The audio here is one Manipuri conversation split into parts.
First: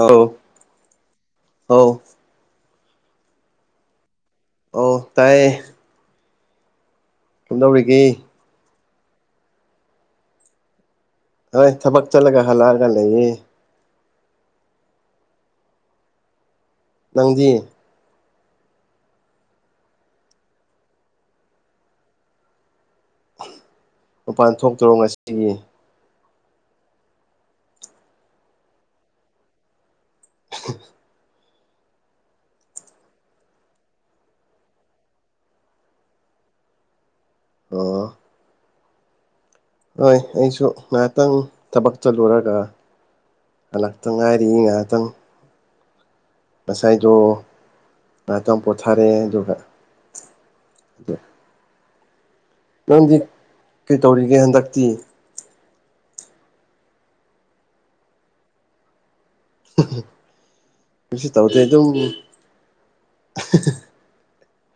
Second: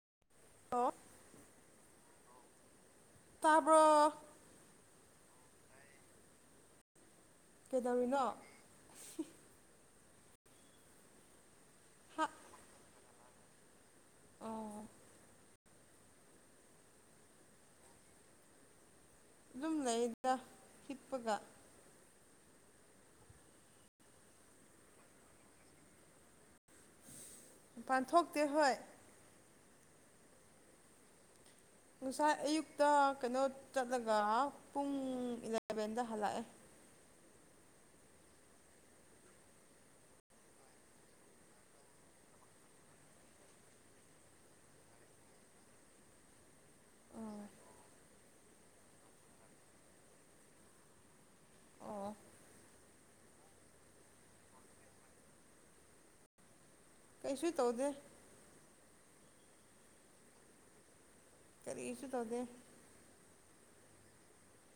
ꯑꯧ ꯑꯣ ꯑꯥꯎ ꯇꯥꯕ꯭ꯔꯣ ꯑꯧ ꯇꯥꯏꯌꯦ ꯀꯝꯗꯧꯔꯤꯒꯦ ꯀꯩꯗꯧꯔꯤꯅꯣ ꯍꯣꯏ ꯊꯕꯛ ꯍꯥ ꯆꯠꯂꯒ ꯍꯜꯂꯛꯑꯒ ꯂꯩꯌꯦ ꯑꯣ ꯅꯪꯗꯤ ꯑꯗꯨꯝ ꯂꯩꯌꯦꯗ ꯍꯤꯞꯄꯒ ꯃꯄꯥꯟ ꯊꯣꯛꯇ꯭ꯔꯣ ꯉꯁꯤ ꯃꯄꯥꯟ ꯊꯣꯛꯇꯦ ꯍꯣꯏ [unintelligible] ꯉꯁꯥꯏ ꯑꯌꯨꯛꯇ ꯀꯩꯅꯣ ꯆꯠꯂꯒ ꯄꯨꯡ ꯏꯂꯚꯦꯟꯗ ꯍꯜꯂꯛꯑꯦ ꯑꯣ ꯍꯣꯏ ꯑꯩꯁꯨ ꯉꯍꯥꯛꯇꯪ ꯊꯕꯛ ꯆꯠꯂꯨꯔꯒ ꯍꯜꯂꯥꯛꯇ ꯉꯥꯏꯔꯤ ꯉꯥꯏꯍꯥꯛꯇꯪ ꯉꯁꯥꯏꯗꯣ ꯑꯣ ꯉꯍꯥꯇꯪ ꯄꯨꯊꯥꯔꯦ ꯑꯗꯨꯒ ꯑꯣ ꯅꯪꯗꯤ ꯀꯩꯇꯧꯔꯤꯒꯦ ꯍꯟꯗꯛꯇꯤ ꯀꯩꯁꯨ ꯇꯧꯗꯦ ꯎꯝ ꯀꯩꯁꯨ ꯇꯧꯗꯦ ꯑꯗꯨꯝ ꯀꯔꯤꯁꯨ ꯇꯧꯗꯦ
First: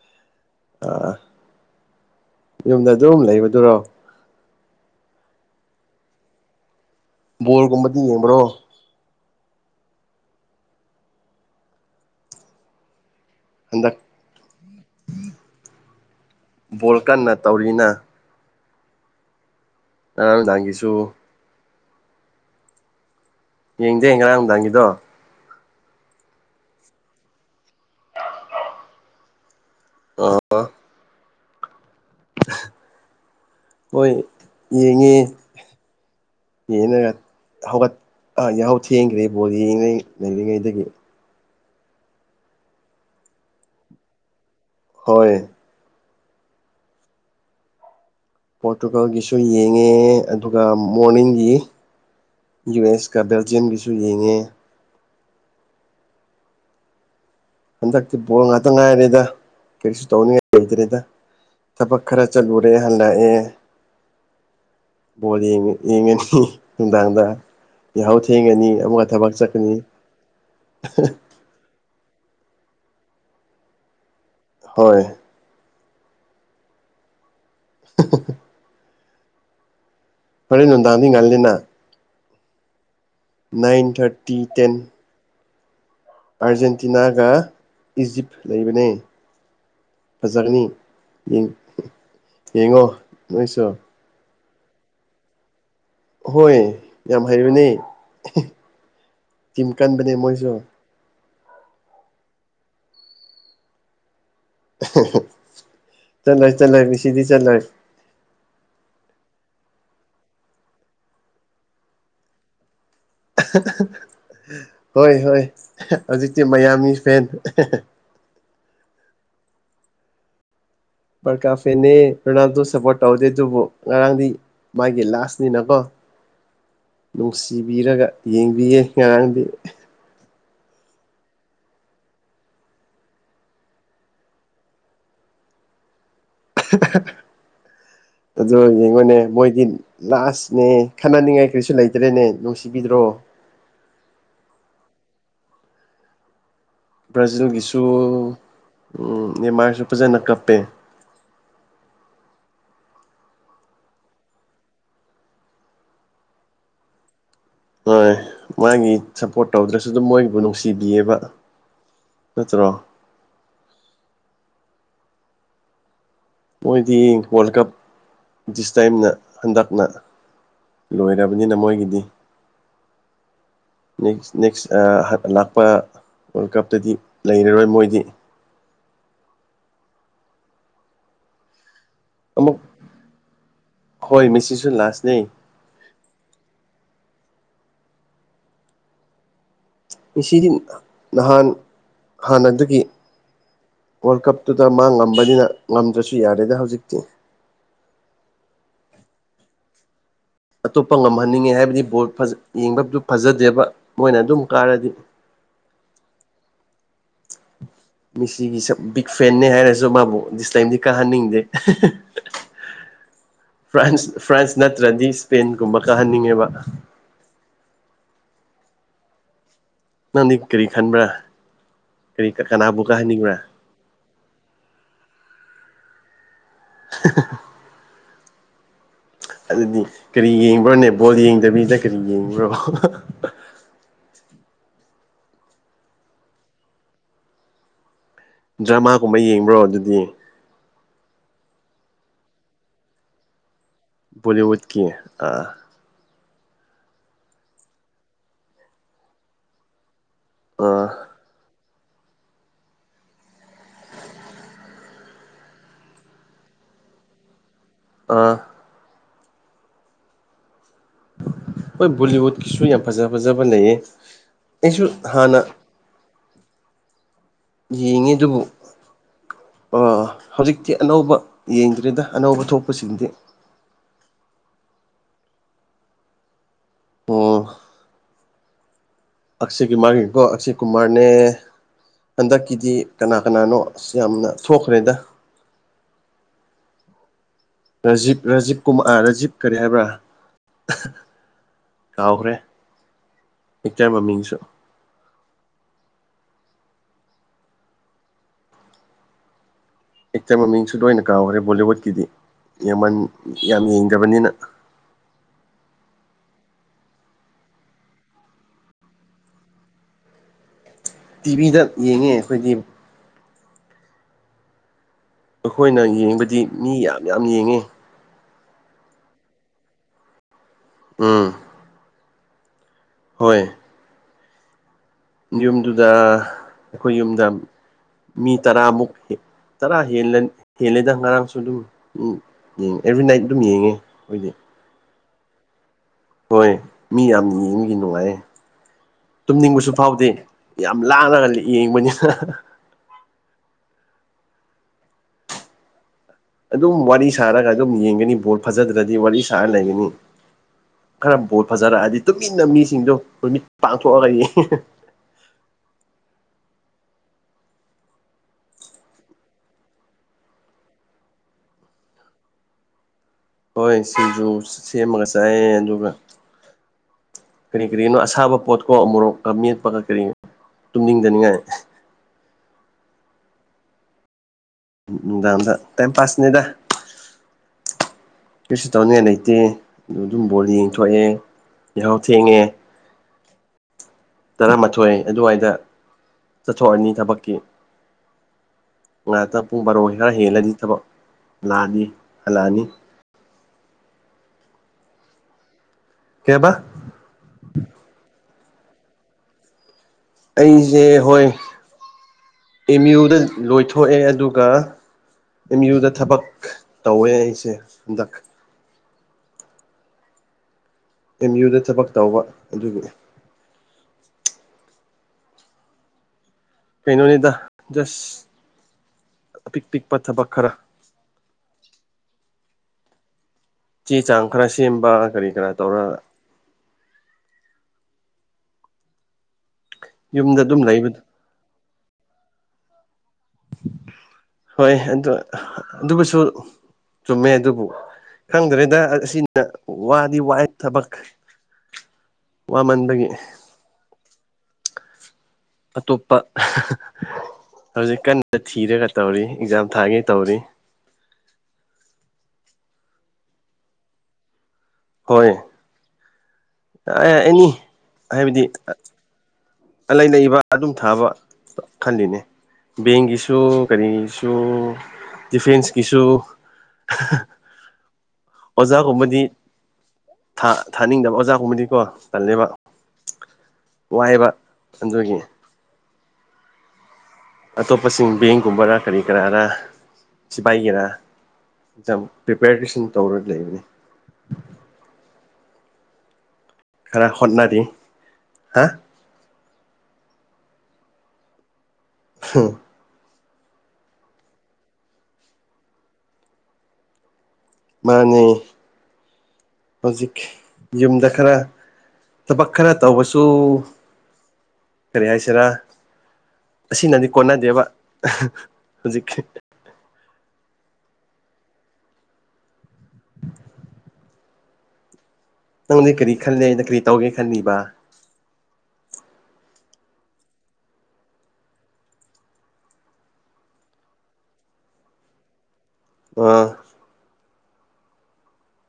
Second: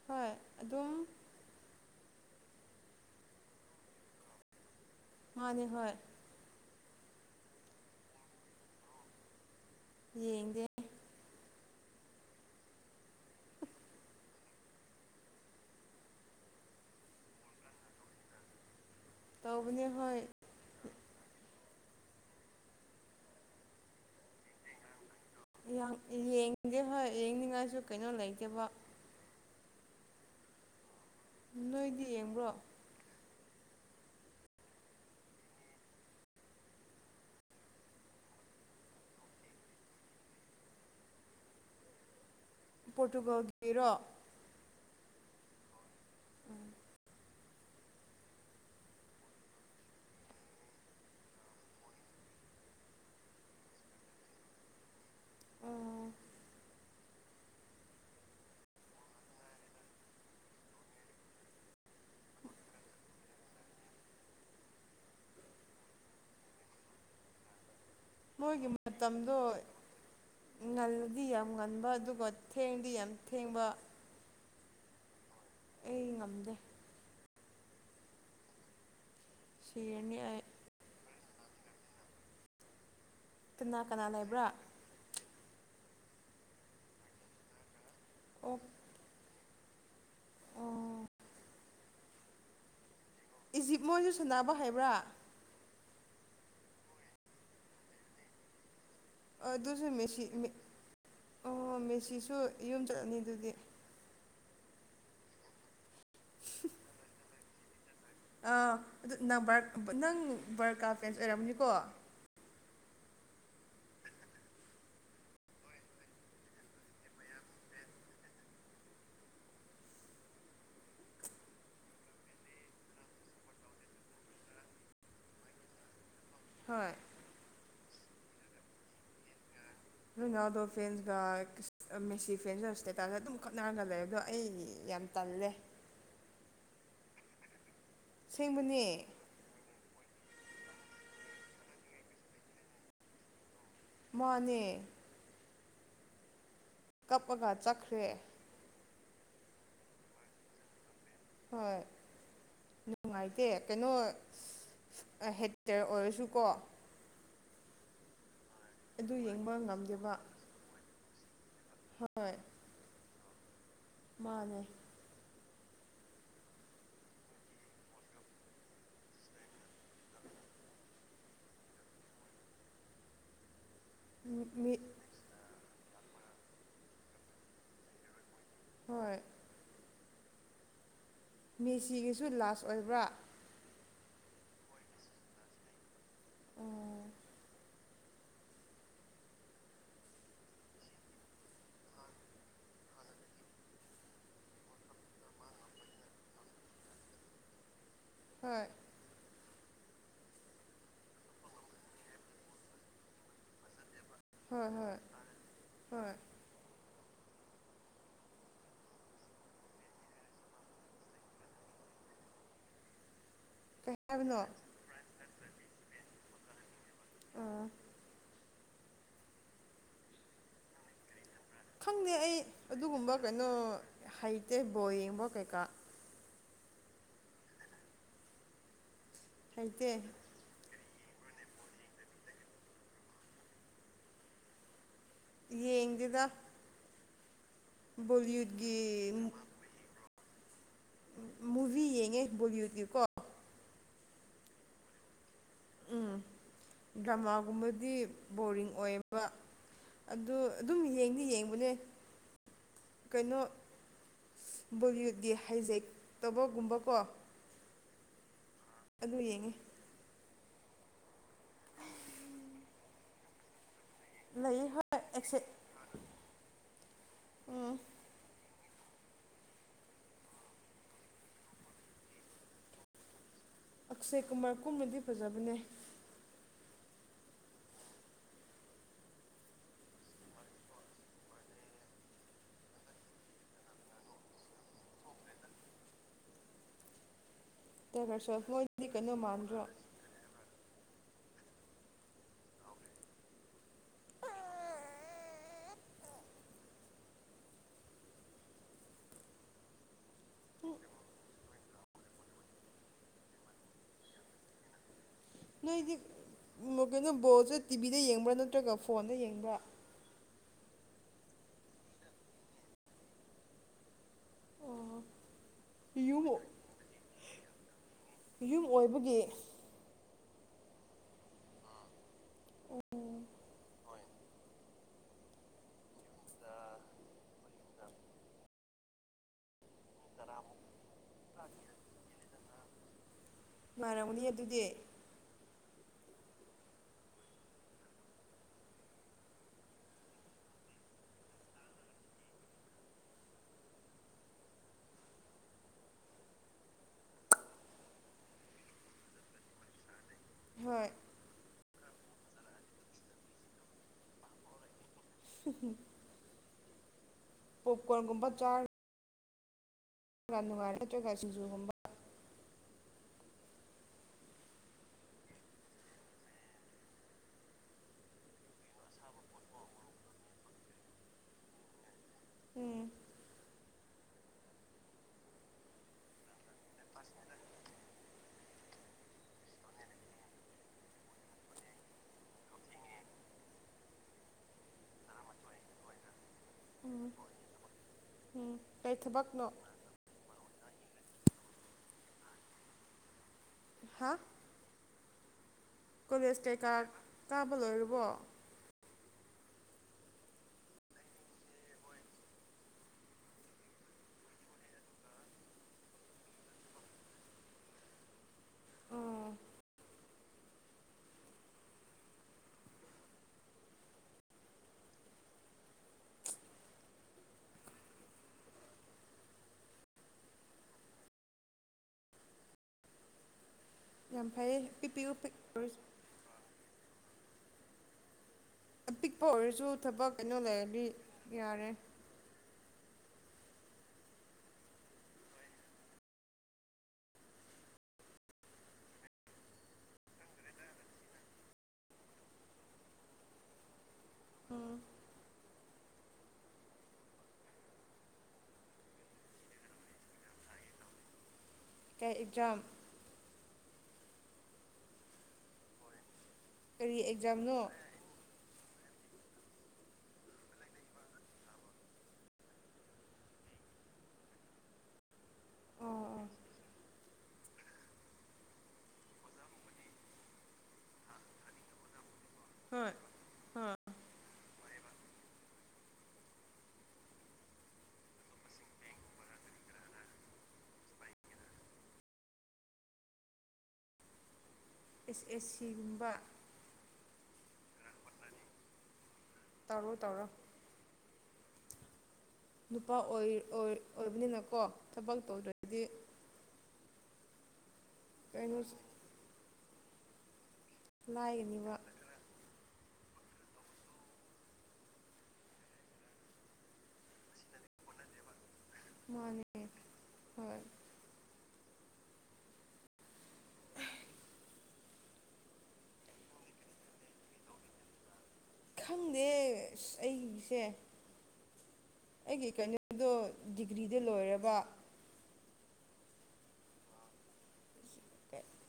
ꯍꯣꯏ ꯑꯗꯨꯝ ꯑꯥ ꯌꯨꯝꯗ ꯑꯗꯨꯝ ꯂꯩꯕꯗꯨꯔꯣ ꯃꯥꯅꯦ ꯍꯣꯏ ꯕꯣꯜ ꯒꯨꯝꯕꯗꯤ ꯌꯦꯡꯕ꯭ꯔꯣ ꯌꯦꯡꯗꯦ ꯍꯟꯗꯛ ꯕꯣꯜ ꯀꯟꯅ ꯇꯧꯔꯤꯅ ꯇꯧꯕꯅꯦ ꯍꯣꯏ ꯉꯔꯥꯡ ꯅꯨꯡꯗꯥꯡꯒꯤꯁꯨ ꯌꯦꯡꯖꯦ ꯉꯔꯥꯡ ꯅꯨꯡꯗꯥꯡꯒꯤꯗꯣ ꯌꯦꯡꯗꯦ ꯍꯣꯏ ꯌꯦꯡꯅꯤꯡꯉꯥꯏꯁꯨ ꯀꯩꯅꯣ ꯂꯩꯇꯦꯕ ꯑ ꯅꯣꯏꯗꯤ ꯌꯦꯡꯕ꯭ꯔꯣ ꯍꯣꯏ ꯌꯦꯡꯉꯦ ꯌꯦꯡꯅꯒ ꯍꯧꯒꯠꯄ ꯌꯥꯍꯧ ꯊꯦꯡꯈ꯭ꯔꯦ ꯕꯣꯜ ꯌꯦꯡꯅꯉꯩ ꯂꯩꯔꯤꯉꯩꯗꯒꯤ ꯄꯣꯔꯇꯨꯒꯜꯒꯤꯔꯣ ꯍꯣꯏ ꯎꯝ ꯄꯣꯔꯇꯨꯒꯜꯒꯤꯁꯨ ꯌꯦꯡꯉꯦ ꯑꯗꯨꯒ ꯃꯣꯔꯅꯤꯡꯒꯤ ꯌꯨ ꯑꯦꯁ ꯀ ꯕꯦꯜꯖꯤꯟ ꯒꯁꯨ ꯌꯦꯡꯉꯦ ꯑꯣ ꯍꯟꯗꯛꯇꯤ ꯕꯣꯜ ꯉꯥꯛꯇ ꯉꯥꯏꯔꯦꯗ ꯀꯔꯤꯁꯨ ꯇꯧꯅꯤꯡꯉꯥꯏ ꯂꯩꯇ꯭ꯔꯦꯗ ꯊꯕꯛ ꯈꯔ ꯆꯠꯂꯨꯔꯦ ꯍꯜꯂꯛꯑꯦ ꯕꯣꯜ ꯌꯦꯡꯉꯤ ꯌꯦꯡꯉꯅꯤ ꯅꯨꯡꯗꯥꯡꯗ ꯌꯥꯍꯧ ꯊꯦꯡꯉꯅꯤ ꯃꯣꯏꯒꯤ ꯑꯃꯨꯛꯀ ꯊꯕꯛ ꯃꯇꯝꯗꯣ ꯆꯠꯀꯅꯤ ꯉꯜꯂꯗꯤ ꯌꯥꯝ ꯉꯟꯕ ꯑꯗꯨꯒ ꯊꯦꯡꯗꯤ ꯌꯥꯝ ꯊꯦꯡꯕ ꯍꯣꯏ ꯑꯩ ꯉꯝꯗꯦ [unintelligible] ꯁꯤꯔꯅꯤ ꯑꯩ ꯍꯣꯔꯦꯟ ꯅꯨꯡꯗꯥꯡꯗꯤ ꯉꯜꯂꯤꯅ ꯀꯅꯥ ꯅꯥꯏꯟ ꯀꯅꯥ ꯊꯥꯔꯇꯤ ꯂꯩꯕ꯭ꯔꯥ ꯇꯦꯟ ꯑꯥꯔꯖꯦꯟꯇꯤꯅꯥꯒ ꯏꯖꯤꯞ ꯑꯣ ꯂꯩꯕꯅꯦ ꯐꯖꯔꯅꯤ ꯑꯣ ꯌꯦꯡ ꯌꯦꯡꯉꯣ ꯅꯣꯏꯁꯨ ꯏꯖꯤꯞ ꯃꯣꯏꯖꯨ ꯁꯥꯟꯅꯕ ꯍꯩꯕ꯭ꯔꯥ ꯍꯣꯏ ꯌꯥꯝ ꯍꯩꯕꯅꯦ ꯑꯗꯨꯁꯨ ꯃꯦꯁꯤ ꯃꯦ ꯑꯣ ꯃꯦꯁꯤꯁꯨ ꯌꯨꯝ ꯆꯠꯂꯅꯤ ꯑꯗꯨꯗꯤ ꯆꯠꯂꯣꯏ ꯆꯠꯂꯣꯏ ꯃꯤꯁꯤꯗꯤ ꯆꯠꯂꯣꯏ ꯑꯥ ꯑꯗꯨ ꯅꯪ ꯕ꯭ꯔꯛ ꯅꯪ ꯕ꯭ꯔꯀꯥ ꯐꯦꯟꯁ ꯑꯣꯏꯔꯝꯃꯅꯤꯀꯣ ꯍꯣꯏ ꯍꯣꯏ ꯍꯧꯖꯤꯛꯇꯤ ꯃꯌꯥꯝꯒꯤ ꯐꯦꯟ ꯄ꯭ꯔꯀꯥ ꯐꯦꯟꯅꯦ ꯔꯣꯅꯥꯜꯗꯣ ꯁꯞꯄꯣꯔ꯭ꯠ ꯇꯧꯗꯦ ꯑꯗꯨꯕꯨ ꯉꯔꯥꯡꯗꯤ ꯃꯥꯒꯤ ꯂꯥꯁꯅꯤꯅꯀꯣ ꯍꯣꯏ ꯅꯨꯡꯁꯤꯕꯤꯔꯒ ꯌꯦꯡꯕꯤꯌꯦ ꯉꯔꯥꯡꯗꯤ ꯔꯨꯅꯥꯜꯗꯣ ꯐꯦꯟꯁꯒ ꯃꯦꯁꯤ ꯐꯦꯟꯁꯖ ꯁ꯭ꯇꯦꯇꯁꯇ ꯑꯗꯨꯝ ꯈꯠꯅꯔꯒ ꯂꯩꯕꯗꯣ ꯑꯩ ꯌꯥꯝ ꯇꯜꯂꯦ ꯑꯗꯨ ꯑꯁꯦꯡꯕꯅꯦ ꯌꯦꯡꯉꯣꯅꯦ ꯃꯣꯏꯒꯤꯝ ꯂꯥꯁꯅꯦ ꯈꯠꯅꯅꯤꯡꯉꯥꯏ ꯀꯔꯤꯁꯨ ꯂꯩꯇ꯭ꯔꯦꯅꯦ ꯅꯨꯡꯁꯤꯕꯤꯗ꯭ꯔꯣ ꯃꯥꯅꯦ ꯀꯞꯄꯒ ꯕ꯭ꯔꯥꯖꯤꯜꯒꯤꯁꯨ ꯆꯠꯈ꯭ꯔꯦ ꯅꯦꯃꯥꯔꯁꯨ ꯐꯖꯅ ꯀꯞꯄꯦ ꯍꯣꯏ ꯅꯨꯡꯉꯥꯏꯇꯦ ꯀꯩꯅꯣ ꯑ ꯍꯦꯠꯇ꯭ꯔ ꯑꯣꯏꯔꯁꯨꯀꯣ ꯍꯣꯏ ꯃꯥꯒꯤ ꯑꯗꯨ ꯁꯞꯄꯣꯔꯠ ꯌꯦꯡꯕ ꯇꯧꯗ꯭ꯔꯁꯨ ꯑꯗꯨꯝ ꯉꯝꯗꯦꯕ ꯃꯣꯏꯕꯨ ꯅꯨꯡꯁꯤꯕꯤꯌꯦꯕ ꯍꯣꯏ ꯅꯠꯇ꯭ꯔꯣ ꯃꯥꯥꯅꯦ ꯃꯣꯏꯗꯤ ꯋꯥꯔꯜ ꯀꯞ ꯗꯤꯁ ꯇꯥꯏꯝꯅ ꯍꯟꯗꯛꯅ ꯂꯣꯏꯔꯕꯅꯤꯅ ꯃꯣꯏꯒꯤꯗꯤ ꯅꯦꯛꯁ ꯅꯦꯛꯁ ꯃꯤ ꯑ ꯍ ꯂꯥꯛꯄ ꯋꯥꯔꯜ ꯀꯞꯇꯗꯤ ꯂꯩꯔꯔꯣꯏ ꯃꯣꯏꯗꯤ ꯍꯣꯏ ꯃꯦꯁꯤꯒꯤꯁꯨ ꯑꯃꯨꯛ ꯂꯥꯁ ꯑꯣꯏꯕ꯭ꯔꯥ ꯍꯣꯏ ꯃꯤꯁꯤꯁꯨ ꯂꯥꯁꯅꯦ ꯑꯣ ꯃꯦꯁꯤꯗꯤ ꯅꯍꯥꯟ ꯍꯥꯟꯅꯗꯒꯤ ꯋꯥꯔꯜ ꯀꯞꯇꯨꯗ ꯃꯥ ꯉꯝꯕꯅꯤꯅ ꯉꯝꯗ꯭ꯔꯁꯨ ꯌꯥꯔꯦꯗ ꯍꯧꯖꯤꯛꯇꯤ ꯍꯣꯏ ꯑꯇꯣꯞꯄ ꯉꯝꯍꯟꯅꯤꯡꯉꯦ ꯍꯥꯏꯕꯗꯤ ꯕꯣꯜ ꯐꯖ ꯌꯦꯡꯕꯗꯨꯞ ꯐꯖꯗꯦꯕ ꯃꯣꯏꯅ ꯑꯗꯨꯝ ꯍꯣꯏ ꯀꯥꯔꯗꯤ ꯍꯣꯏ ꯍꯣꯏ [inaudible] ꯃꯤꯁꯤꯒꯤ ꯁꯞ ꯕꯤꯛ ꯐꯦꯟꯅꯦ ꯍꯥꯏꯔꯁꯨ ꯃꯥꯕꯨ ꯗꯤꯁ ꯇꯥꯏꯝꯗꯤ ꯀꯥꯍꯟꯅꯤꯡꯗꯦ ꯀꯩ ꯐ꯭ꯔꯥꯟꯁ ꯍꯥꯏꯕꯅꯣ ꯐ꯭ꯔꯥꯟꯁ ꯅꯠꯇ꯭ꯔꯗꯤ ꯏꯁꯄꯦꯟꯒꯨꯝꯕ ꯀꯥꯍꯟꯅꯤꯡꯉꯦꯕ ꯑꯥ ꯅꯪꯗꯤ ꯀꯔꯤ ꯈꯟꯕ꯭ꯔꯥ ꯈꯪꯗꯦ ꯀꯔꯤ ꯑꯩ ꯀꯅꯥꯕꯨ ꯑꯗꯨꯒꯨꯝꯕ ꯀꯥꯍꯟꯅꯤꯡꯕ꯭ꯔꯥ ꯀꯩꯅꯣ ꯍꯩꯇꯦ ꯕꯣꯜ ꯌꯦꯡꯕ ꯀꯩꯀꯥ [unintelligible] ꯑꯗꯨꯗꯤ ꯍꯩꯇꯦ ꯀꯔꯤ ꯌꯦꯡꯕ꯭ꯔꯣꯅꯦ ꯕꯣꯜ ꯌꯦꯡꯗꯕꯤꯗ ꯀꯔꯤ ꯌꯦꯡꯕ꯭ꯔꯣ ꯌꯦꯡꯗꯦꯗ ꯕꯣꯜ ꯌꯦ ꯖ꯭ꯔꯃꯥꯒꯨꯝꯕ ꯌꯦꯡꯕ꯭ꯔꯣ ꯑꯗꯨꯗꯤ ꯃꯨꯚꯤ ꯌꯦꯡꯉꯦ ꯕꯣꯂꯤꯋꯨꯗꯀꯤꯀꯣ ꯕꯣꯂꯤꯋꯨꯗꯀꯤ ꯑꯥ ꯎꯝ ꯗ꯭ꯔꯃꯥꯒꯨꯝꯕꯗꯤ ꯕꯣꯔꯤꯡ ꯑꯣꯏꯌꯦꯕ ꯑꯗꯨ ꯑꯗꯨꯝ ꯑꯥ ꯌꯦꯡꯗꯤ ꯌꯦꯡꯕꯅꯦ ꯀꯩꯅꯣ ꯕꯣꯂꯤꯋꯨꯗꯀꯤ ꯍꯥꯏꯖꯦ ꯇꯕꯒꯨꯝꯕ ꯀꯣ ꯑꯥ ꯑꯗꯣ ꯌꯦꯡꯉꯦ ꯍꯣꯏ ꯕꯣꯂꯤꯋꯨꯠꯀꯤꯁꯨ ꯌꯥꯝ ꯐꯖ ꯐꯖꯕ ꯂꯩꯌꯦ ꯂꯩ ꯑꯩꯁꯨ ꯍꯣꯏ ꯍꯥꯟꯅ [unintelligible] ꯎꯝ ꯌꯦꯡꯉꯦꯗꯨꯕꯨ ꯑꯥ ꯍꯧꯖꯤꯛꯇꯤ ꯑꯅꯧꯕ ꯌꯦꯡꯗ꯭ꯔꯦꯗ ꯑꯅꯧꯕ ꯊꯣꯛꯄꯁꯤꯡꯗꯤ ꯑꯛꯁꯦ ꯀꯨꯃꯥꯔ ꯀꯨꯝꯕꯗꯤ ꯐꯖꯕꯅꯦ ꯑꯣ ꯑꯛꯁꯦ ꯀꯨꯃꯥꯔꯒꯤꯀꯣ ꯑꯛꯁꯦ ꯀꯨꯃꯥꯔꯅꯦ ꯍꯟꯗꯛꯀꯤꯗꯤ ꯀꯅꯥ ꯀꯅꯥꯅꯣ ꯑꯁ ꯌꯥꯝꯅ ꯊꯣꯛꯈ꯭ꯔꯦꯗ ꯔꯖꯤꯞ ꯇꯥꯏꯒꯔ ꯁ꯭ꯔꯣꯐ ꯔꯥꯖꯤꯞ ꯀꯨꯝ ꯃꯣꯏꯗꯤ ꯑꯥ ꯀꯩꯅꯣ ꯔꯥꯖꯤꯞ ꯀꯔꯤ ꯃꯥꯟꯗ꯭ꯔꯣ ꯍꯥꯏꯕ꯭ꯔꯥ ꯀꯥꯎꯈ꯭ꯔꯦ ꯑꯦꯛꯇꯔ ꯃꯃꯤꯡꯁꯨ ꯑꯦꯛꯇꯔ ꯃꯃꯤꯡꯁꯨ ꯂꯣꯏꯅ ꯀꯥꯎꯈ꯭ꯔꯦ ꯕꯣꯂꯤꯋꯨꯗꯀꯤꯗꯤ ꯌꯥꯝꯃꯟ ꯌꯥꯝ ꯌꯦꯡꯗꯕꯅꯤꯅ ꯅꯣꯏꯗꯤ ꯀꯩꯅꯣ ꯕꯣꯜꯁꯦ ꯇꯤꯚꯤꯗ ꯌꯦꯡꯕ꯭ꯔꯥ ꯅꯠꯇ꯭ꯔꯒ ꯐꯣꯟꯗ ꯌꯦꯡꯕ꯭ꯔꯥ ꯇꯤꯚꯤꯗ ꯌꯦꯡꯉꯦ ꯑꯩꯈꯣꯏꯒꯤ ꯑꯣ ꯑꯩꯈꯣꯏꯅ ꯌꯨꯝ ꯌꯦꯡꯕꯗꯤ ꯃꯤ ꯌꯥꯝ ꯌꯥꯝ ꯌꯦꯡꯉꯦ ꯌꯨꯝ ꯑꯣꯏꯕꯒꯤ ꯎꯝ ꯍꯣꯏ ꯌꯨꯝꯗꯨꯗ ꯑꯩꯈꯣꯏ ꯌꯨꯝꯗ ꯃꯤ ꯇꯔꯥꯃꯨꯛ ꯍꯦ ꯇꯔꯥ ꯍꯦꯜꯂꯥ ꯍꯦꯜꯂꯦꯗ ꯉꯔꯥꯡꯁꯨ ꯑꯗꯨꯝ [unintelligible] ꯑꯦꯕ꯭ꯔꯤ ꯅꯥꯏꯠ ꯑꯗꯨꯝ ꯌꯦꯡꯉꯦ ꯑꯩꯈꯣꯏꯗꯤ ꯗꯦ ꯍꯣꯏ ꯃꯤ ꯌꯥꯝꯅ ꯌꯦꯡꯕꯒꯤ ꯅꯨꯡꯉꯥꯏꯌꯦ ꯇꯨꯝꯅꯤꯡꯕꯁꯨ ꯐꯥꯎꯗꯦ ꯌꯥꯝ ꯂꯥꯡꯂꯒ ꯌꯦꯡꯕꯅꯤꯅ ꯑꯗꯨꯝ ꯋꯥꯔꯤ ꯁꯥꯔꯒ ꯑꯗꯨꯝ ꯌꯦꯡꯒꯅꯤ ꯕꯣꯜ ꯐꯖꯗ꯭ꯔꯗꯤ ꯋꯥꯔꯤ ꯁꯥꯔ ꯂꯩꯒꯅꯤ ꯍꯣꯏ ꯈꯔ ꯕꯣꯜ ꯐꯖꯔꯛꯑꯗꯤ ꯇꯨꯃꯤꯟꯅ ꯃꯤꯁꯤꯡꯗꯣ ꯃꯃꯤꯠ ꯄꯥꯡꯊꯣꯛꯑꯒ [unintelligible] [unintelligible] ꯄꯣꯞꯀꯣꯔꯟꯒꯨꯝꯕ ꯆꯥꯔ- ꯕ꯭ꯔꯥ ꯅꯨꯡꯉꯥꯏꯔꯛꯇ꯭ꯔꯥꯒ ꯁꯤꯡꯖꯨꯒꯨꯝꯕ ꯍꯣꯏ ꯁꯤꯡꯖꯨ ꯁꯦꯝꯃꯒ ꯆꯥꯏꯌꯦ ꯑꯗꯨꯒ ꯀꯔꯤ ꯀꯔꯤꯅꯣ ꯑꯁꯥꯕ ꯄꯣꯠꯀꯣ ꯎꯃꯣꯔꯣꯛꯀ ꯃꯦꯠꯄꯒ ꯀꯔꯤꯅꯣ ꯇꯨꯝꯅꯤꯡꯗꯅꯤꯡꯉꯥꯏ ꯎꯝ ꯎꯝ ꯅꯨꯡꯗꯥꯡꯗ ꯇꯥꯏꯝ ꯄꯥꯁꯅꯤꯗ ꯀꯩꯁꯨ ꯇꯧꯅꯤꯡꯉꯥꯏ ꯂꯩꯇꯦ ꯑꯗꯨ ꯑꯗꯨꯝ ꯕꯣꯜ ꯌꯦꯡꯊꯣꯛꯑꯦ ꯌꯥꯍꯧ ꯊꯦꯡꯉꯦ ꯇꯔꯥꯃꯥꯊꯣꯏ ꯑꯗꯨꯋꯥꯏꯗ ꯆꯠꯊꯣꯛꯑꯅꯤ ꯎꯝ ꯊꯕꯛꯀꯤ ꯎꯝ ꯀꯩ ꯉꯥꯇ ꯊꯕꯛꯅꯣ ꯄꯨꯡ ꯕꯥꯔꯣ ꯈꯔ ꯍꯦꯜꯂꯅꯤ ꯊꯕꯛ ꯂꯥꯛꯑꯅꯤ ꯍꯜꯂꯛꯑꯅꯤ ꯍꯥ ꯀꯣꯂꯦꯖ ꯀꯩꯕ ꯀꯩꯀꯥ ꯀꯥꯕ ꯂꯣꯏꯔꯕꯣ ꯑꯩꯁꯦ ꯍꯣꯏ ꯑꯦꯝ ꯌꯨꯗ ꯂꯣꯏꯊꯣꯛꯑꯦ ꯑꯗꯨꯒ ꯑꯦꯝ ꯌꯨꯗ ꯊꯕꯛ ꯇꯧꯋꯦ ꯑꯩꯁꯦ ꯍꯟꯗꯛ ꯑꯣ ꯑꯦꯝ ꯌꯨꯗ ꯊꯕꯛ ꯇꯧꯕ ꯑꯗꯨꯒꯤ ꯀꯩꯅꯣꯅꯤꯗ ꯖꯁ ꯑꯄꯤꯛ ꯄꯤꯛꯄ ꯊꯕꯛ ꯈꯔ ꯆꯦ ꯆꯥꯡ ꯌꯥꯝ ꯈꯔ ꯐꯩꯌꯦ ꯁꯦꯝꯕ ꯄꯤꯛꯄꯤꯌꯨ ꯀꯔꯤ ꯄꯤꯛ ꯀꯔꯥ ꯑꯣꯏꯔꯁꯨ ꯇꯧꯔ ꯑꯄꯤꯛꯄ ꯑꯣꯏꯔꯁꯨ ꯊꯕꯛ ꯀꯩꯅꯣ ꯌꯨꯝꯗ ꯑꯗꯨꯝ ꯂꯩꯔꯗꯤ ꯂꯩꯕꯗꯣ ꯌꯥꯔꯦ ꯍꯣꯏ ꯑꯗꯨ ꯑꯗꯨꯕꯨꯁꯨ ꯆꯨꯝꯃꯦ ꯑꯗꯨꯕꯨ ꯈꯪꯗ꯭ꯔꯦꯗ ꯑꯁꯤꯅ ꯋꯥꯗꯤ ꯋꯥꯏ ꯊꯕꯛ ꯋꯥꯃꯟꯗꯒꯤ ꯎꯝ ꯑꯇꯣꯞꯄ ꯍꯧꯖꯤꯛ ꯀꯟꯅ ꯊꯤꯔꯒ ꯇꯧꯔꯤ ꯑꯦꯛꯖꯥꯝ ꯊꯥꯒꯦ ꯇꯧꯔꯤ ꯀ ꯑꯦꯛꯖꯥꯝ ꯍꯣꯏ ꯀꯔꯤ ꯑꯦꯅꯤ ꯑꯦꯛꯖꯥꯝꯅꯣ ꯍꯥꯏꯕꯗꯤ ꯂꯩꯥꯏꯅ ꯏꯕ ꯑꯗꯨꯝ ꯊꯥꯕ ꯈꯜꯂꯤꯅꯦ ꯕꯦꯡꯒꯤꯁꯨ ꯀꯔꯤꯒꯤꯁꯨ ꯗꯤꯐꯦꯟꯁꯀꯤꯁꯨ ꯑꯣ ꯑꯣꯖꯥ ꯀꯃꯗꯤ ꯊꯥꯅꯤꯡꯗꯕ ꯑꯣꯖꯥꯒꯨꯝꯕꯗꯤꯀꯣ ꯇꯜꯂꯦꯕ ꯑꯣ ꯍꯣꯏ ꯍꯣꯏ ꯋꯥꯏꯑꯕ ꯑꯗꯨꯒꯤ ꯑꯇꯣꯞꯄꯁꯤꯡ ꯕꯦꯡꯒꯨꯝꯕꯔꯥ ꯀꯔꯤ ꯀꯔꯥꯔ ꯁꯤꯐꯥꯏꯒꯦꯔꯥ ꯑꯦꯛꯝ ꯄ꯭ꯔꯤꯄꯦꯔꯇꯦꯁꯟ ꯇꯧꯔꯒ ꯂꯩꯕꯅꯤ ꯑꯦꯁ ꯑꯦꯁ ꯁꯤꯒꯨꯝꯕ ꯈꯔ ꯍꯣꯠꯅꯔꯤ ꯍꯥ ꯇꯧꯔꯣ ꯇꯧꯔꯣ ꯍꯝ ꯅꯨꯄꯥ ꯑꯣꯏ ꯑꯣꯏꯕꯅꯤꯅꯀꯣ ꯊꯕꯛ ꯇꯧꯗ꯭ꯔꯗꯤ ꯃꯥꯅꯦ ꯀꯩꯅꯣ ꯍꯧꯖꯤꯛ ꯌꯨꯝꯗ ꯈꯔ ꯂꯥꯏꯒꯅꯤꯕ ꯊꯕꯛ ꯈꯔ ꯇꯧꯧꯕꯁꯨ ꯀꯔꯤ ꯍꯥꯏꯁꯤꯔꯥ ꯑꯁꯤꯅꯗꯤ ꯀꯣꯟꯅꯗꯦꯕ ꯍꯧꯖꯤꯛ ꯃꯥꯅꯤ ꯍꯣꯏ ꯅꯪꯗꯤ ꯀꯔꯤ ꯈꯜꯂꯦ ꯅ ꯀꯔꯤ ꯇꯧꯒꯦ ꯈꯟꯜꯂꯤꯕ ꯈꯪꯗꯦ ꯑ ꯑꯩꯁꯦ ꯑꯩꯒꯤ ꯀꯩꯅꯣꯗꯣ ꯗꯤꯒ꯭ꯔꯤꯗ ꯂꯣꯏꯔꯕ ꯎ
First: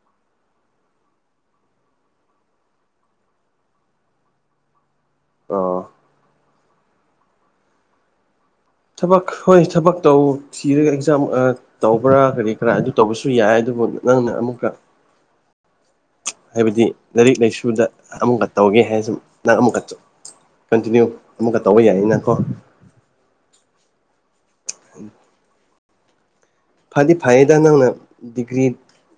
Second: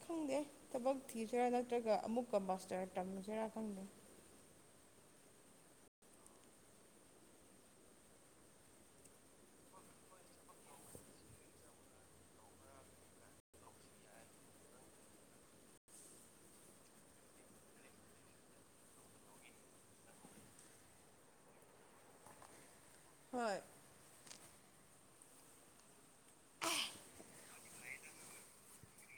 ꯈꯪꯗꯦ ꯊꯕꯛ ꯊꯤꯁꯤꯔꯥ ꯅꯠꯇ꯭ꯔꯒ ꯑꯃꯨꯛꯀ ꯃꯥꯁꯇꯔ ꯇꯝꯃꯤꯁꯤꯔꯥ ꯈꯪꯗꯦ ꯑꯣ ꯊꯕꯛ ꯍꯣꯏ ꯊꯕꯛ ꯇꯧ ꯊꯤꯔꯒ ꯑꯦꯛꯖꯥꯝ ꯇꯧꯕ꯭ꯔꯥ ꯀꯔꯤ ꯀꯔꯥ ꯑꯗꯨ ꯇꯧꯕꯁꯨ ꯌꯥꯏ ꯑꯗꯨꯕꯨ ꯅꯪꯅ ꯑꯃꯨꯛꯀ ꯍꯥꯏꯕꯗꯤ ꯂꯥꯏꯔꯤꯛ ꯂꯥꯏꯁꯨꯗ ꯑꯃꯨꯛꯀ ꯇꯧꯒꯦ ꯍꯥꯏꯅ ꯁꯨꯝ ꯅꯪ ꯑꯃꯨꯛꯀ ꯀꯟꯇꯤꯅ꯭ꯌꯨ ꯑꯃꯒ ꯇꯧꯕ ꯌꯥꯏꯅꯀꯣ ꯍꯣꯏ ꯎꯝ ꯐꯗꯤ ꯐꯩꯗ ꯅꯪꯅ ꯗꯤꯒ꯭ꯔꯤ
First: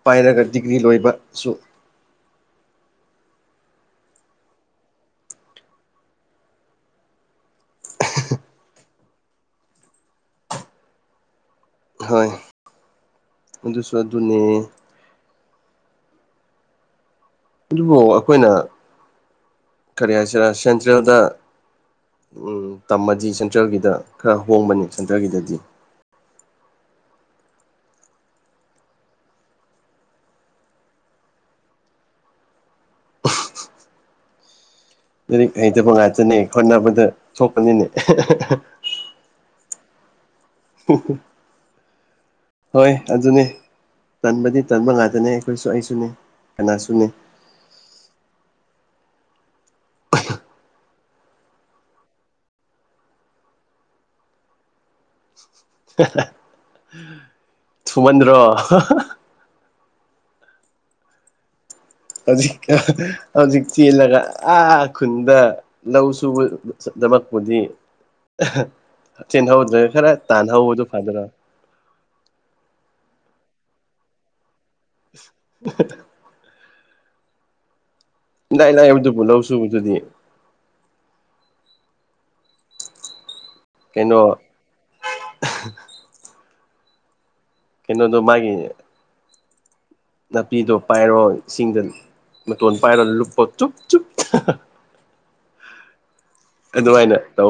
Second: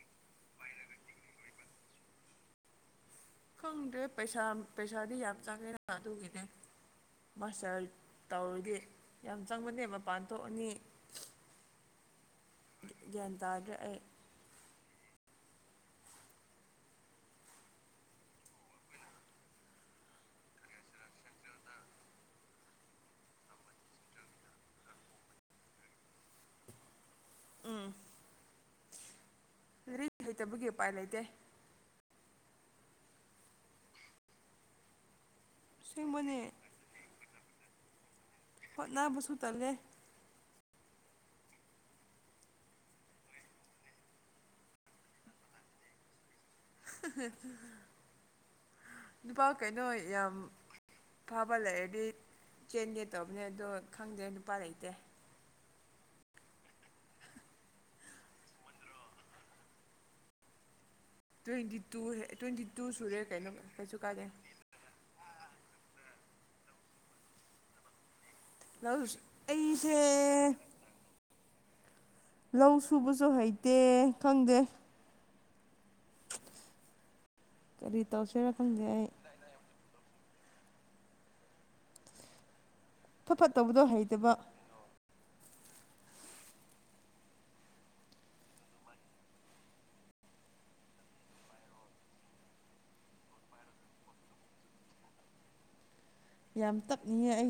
ꯄꯥꯏꯔꯒ ꯗꯤꯒ꯭ꯔꯤ ꯂꯣꯏꯕꯁꯨ ꯪꯗꯦ ꯄꯩꯁꯥ ꯄꯩꯁꯥꯗꯤ ꯌꯥꯝ ꯆꯪꯉꯦ ꯑꯗꯨꯒꯤꯅꯦ ꯃꯥꯁꯇꯔ ꯇꯧꯔꯗꯤ ꯌꯥꯝ ꯆꯪꯕꯅꯦ ꯃꯄꯥꯟ ꯊꯣꯛꯑꯅꯤ ꯍꯣꯏ ꯒ꯭ꯌꯥꯟ ꯇꯥꯗ꯭ꯔ ꯑꯩ ꯄꯨꯅꯦ ꯑꯗꯨꯕꯨ ꯑꯩꯈꯣꯏꯅ ꯀꯔꯤ ꯍꯥꯏꯁꯤꯔꯥ ꯁꯦꯟꯇ꯭ꯔꯦꯜꯗ ꯇꯝꯃꯗꯤ ꯁꯦꯟꯇ꯭ꯔꯦꯜꯒꯤꯗ ꯈꯔ ꯍꯣꯡꯕꯅꯤ ꯁꯦꯟꯇ꯭ꯔꯒꯤꯗꯗꯤ ꯎꯝ ꯃꯤ ꯍꯩꯇꯕꯒꯤ ꯎꯄꯥꯏ ꯂꯩꯇꯦ ꯂꯥꯏꯔꯤꯛ ꯍꯩꯇꯕ ꯑꯁꯦꯡꯕꯅꯦ ꯉꯥꯛꯇꯅꯦ ꯍꯣꯠꯅꯕꯗ ꯁꯣꯛꯄꯅꯤꯅꯦ ꯍꯣꯠꯅꯕꯁꯨ ꯇꯜꯂꯦ ꯍ ꯍꯣꯏ ꯑꯗꯨꯅꯤ ꯇꯟꯕꯗꯤ ꯇꯟꯕ ꯉꯥꯛꯇꯅꯦ ꯑꯩꯈꯣꯏꯁꯨ ꯑꯩꯁꯨꯅꯤ ꯀꯅꯥꯁꯨꯅꯤ ꯅꯨꯄꯥ ꯀꯩꯅꯣ ꯌꯥꯝ ꯐꯕ ꯂꯩꯔꯗꯤ ꯆꯦꯟꯒꯦ ꯇꯧꯕꯅꯦ ꯑꯗꯣ ꯈꯪꯗꯦ ꯅꯨꯄꯥ ꯂꯩꯇꯦ ꯊꯨꯃꯟꯗ꯭ꯔꯣ ꯇ꯭ꯋꯦꯟꯇꯤ ꯇꯨ ꯍꯧꯖꯤꯛ ꯇ꯭ꯋꯦꯟꯇꯤ ꯇꯨ ꯁꯨꯔꯦ ꯀꯩꯅꯣ ꯍꯧꯖꯤꯛ ꯀꯩꯁꯨ ꯆꯦꯜꯂꯒ ꯀꯥꯏꯗꯦ ꯑ ꯈꯨꯟꯗ ꯂꯧ ꯁꯨꯕ ꯗꯃꯛꯄꯨꯗꯤ ꯑꯍꯥ ꯂꯧ ꯆꯦꯟꯍꯧꯗ꯭ꯔ ꯑꯩꯁꯦ ꯈꯔ ꯇꯥꯟꯅꯍꯧꯕꯗꯨ ꯐꯗ꯭ꯔꯥ꯫ ꯂꯧ ꯁꯨꯕꯁꯨ ꯍꯩꯇꯦ ꯈꯪꯗꯦ꯫ ꯑꯍꯑꯍꯥ ꯀꯔꯤ ꯇꯧꯁꯤꯔꯥ ꯏꯂꯥꯏ ꯈꯪꯗꯦ ꯑꯩ ꯂꯥꯏꯕꯗꯨꯕꯨ ꯂꯧ ꯁꯨꯕꯗꯨꯗꯤ ꯐꯠ ꯐꯠ ꯇꯧꯕꯗꯣ ꯀꯩꯅꯣ ꯍꯩꯇꯕ꯫ ꯀꯩꯅꯣꯗꯨ ꯃꯥꯒꯤ ꯅꯥꯄꯤꯗꯣ ꯄꯥꯏꯔꯣ ꯏꯁꯤꯡꯗ ꯃꯇꯣꯟ ꯄꯥꯏꯔꯣ ꯂꯨꯞꯄꯣ꯫ ꯆꯨꯞ ꯆꯨꯞ ꯑꯍꯥꯍꯥ ꯌꯥꯝ ꯑꯗꯨꯃꯥꯏꯅ ꯇꯞꯅꯤꯡꯍꯦ ꯇꯧ ꯑꯩ꯫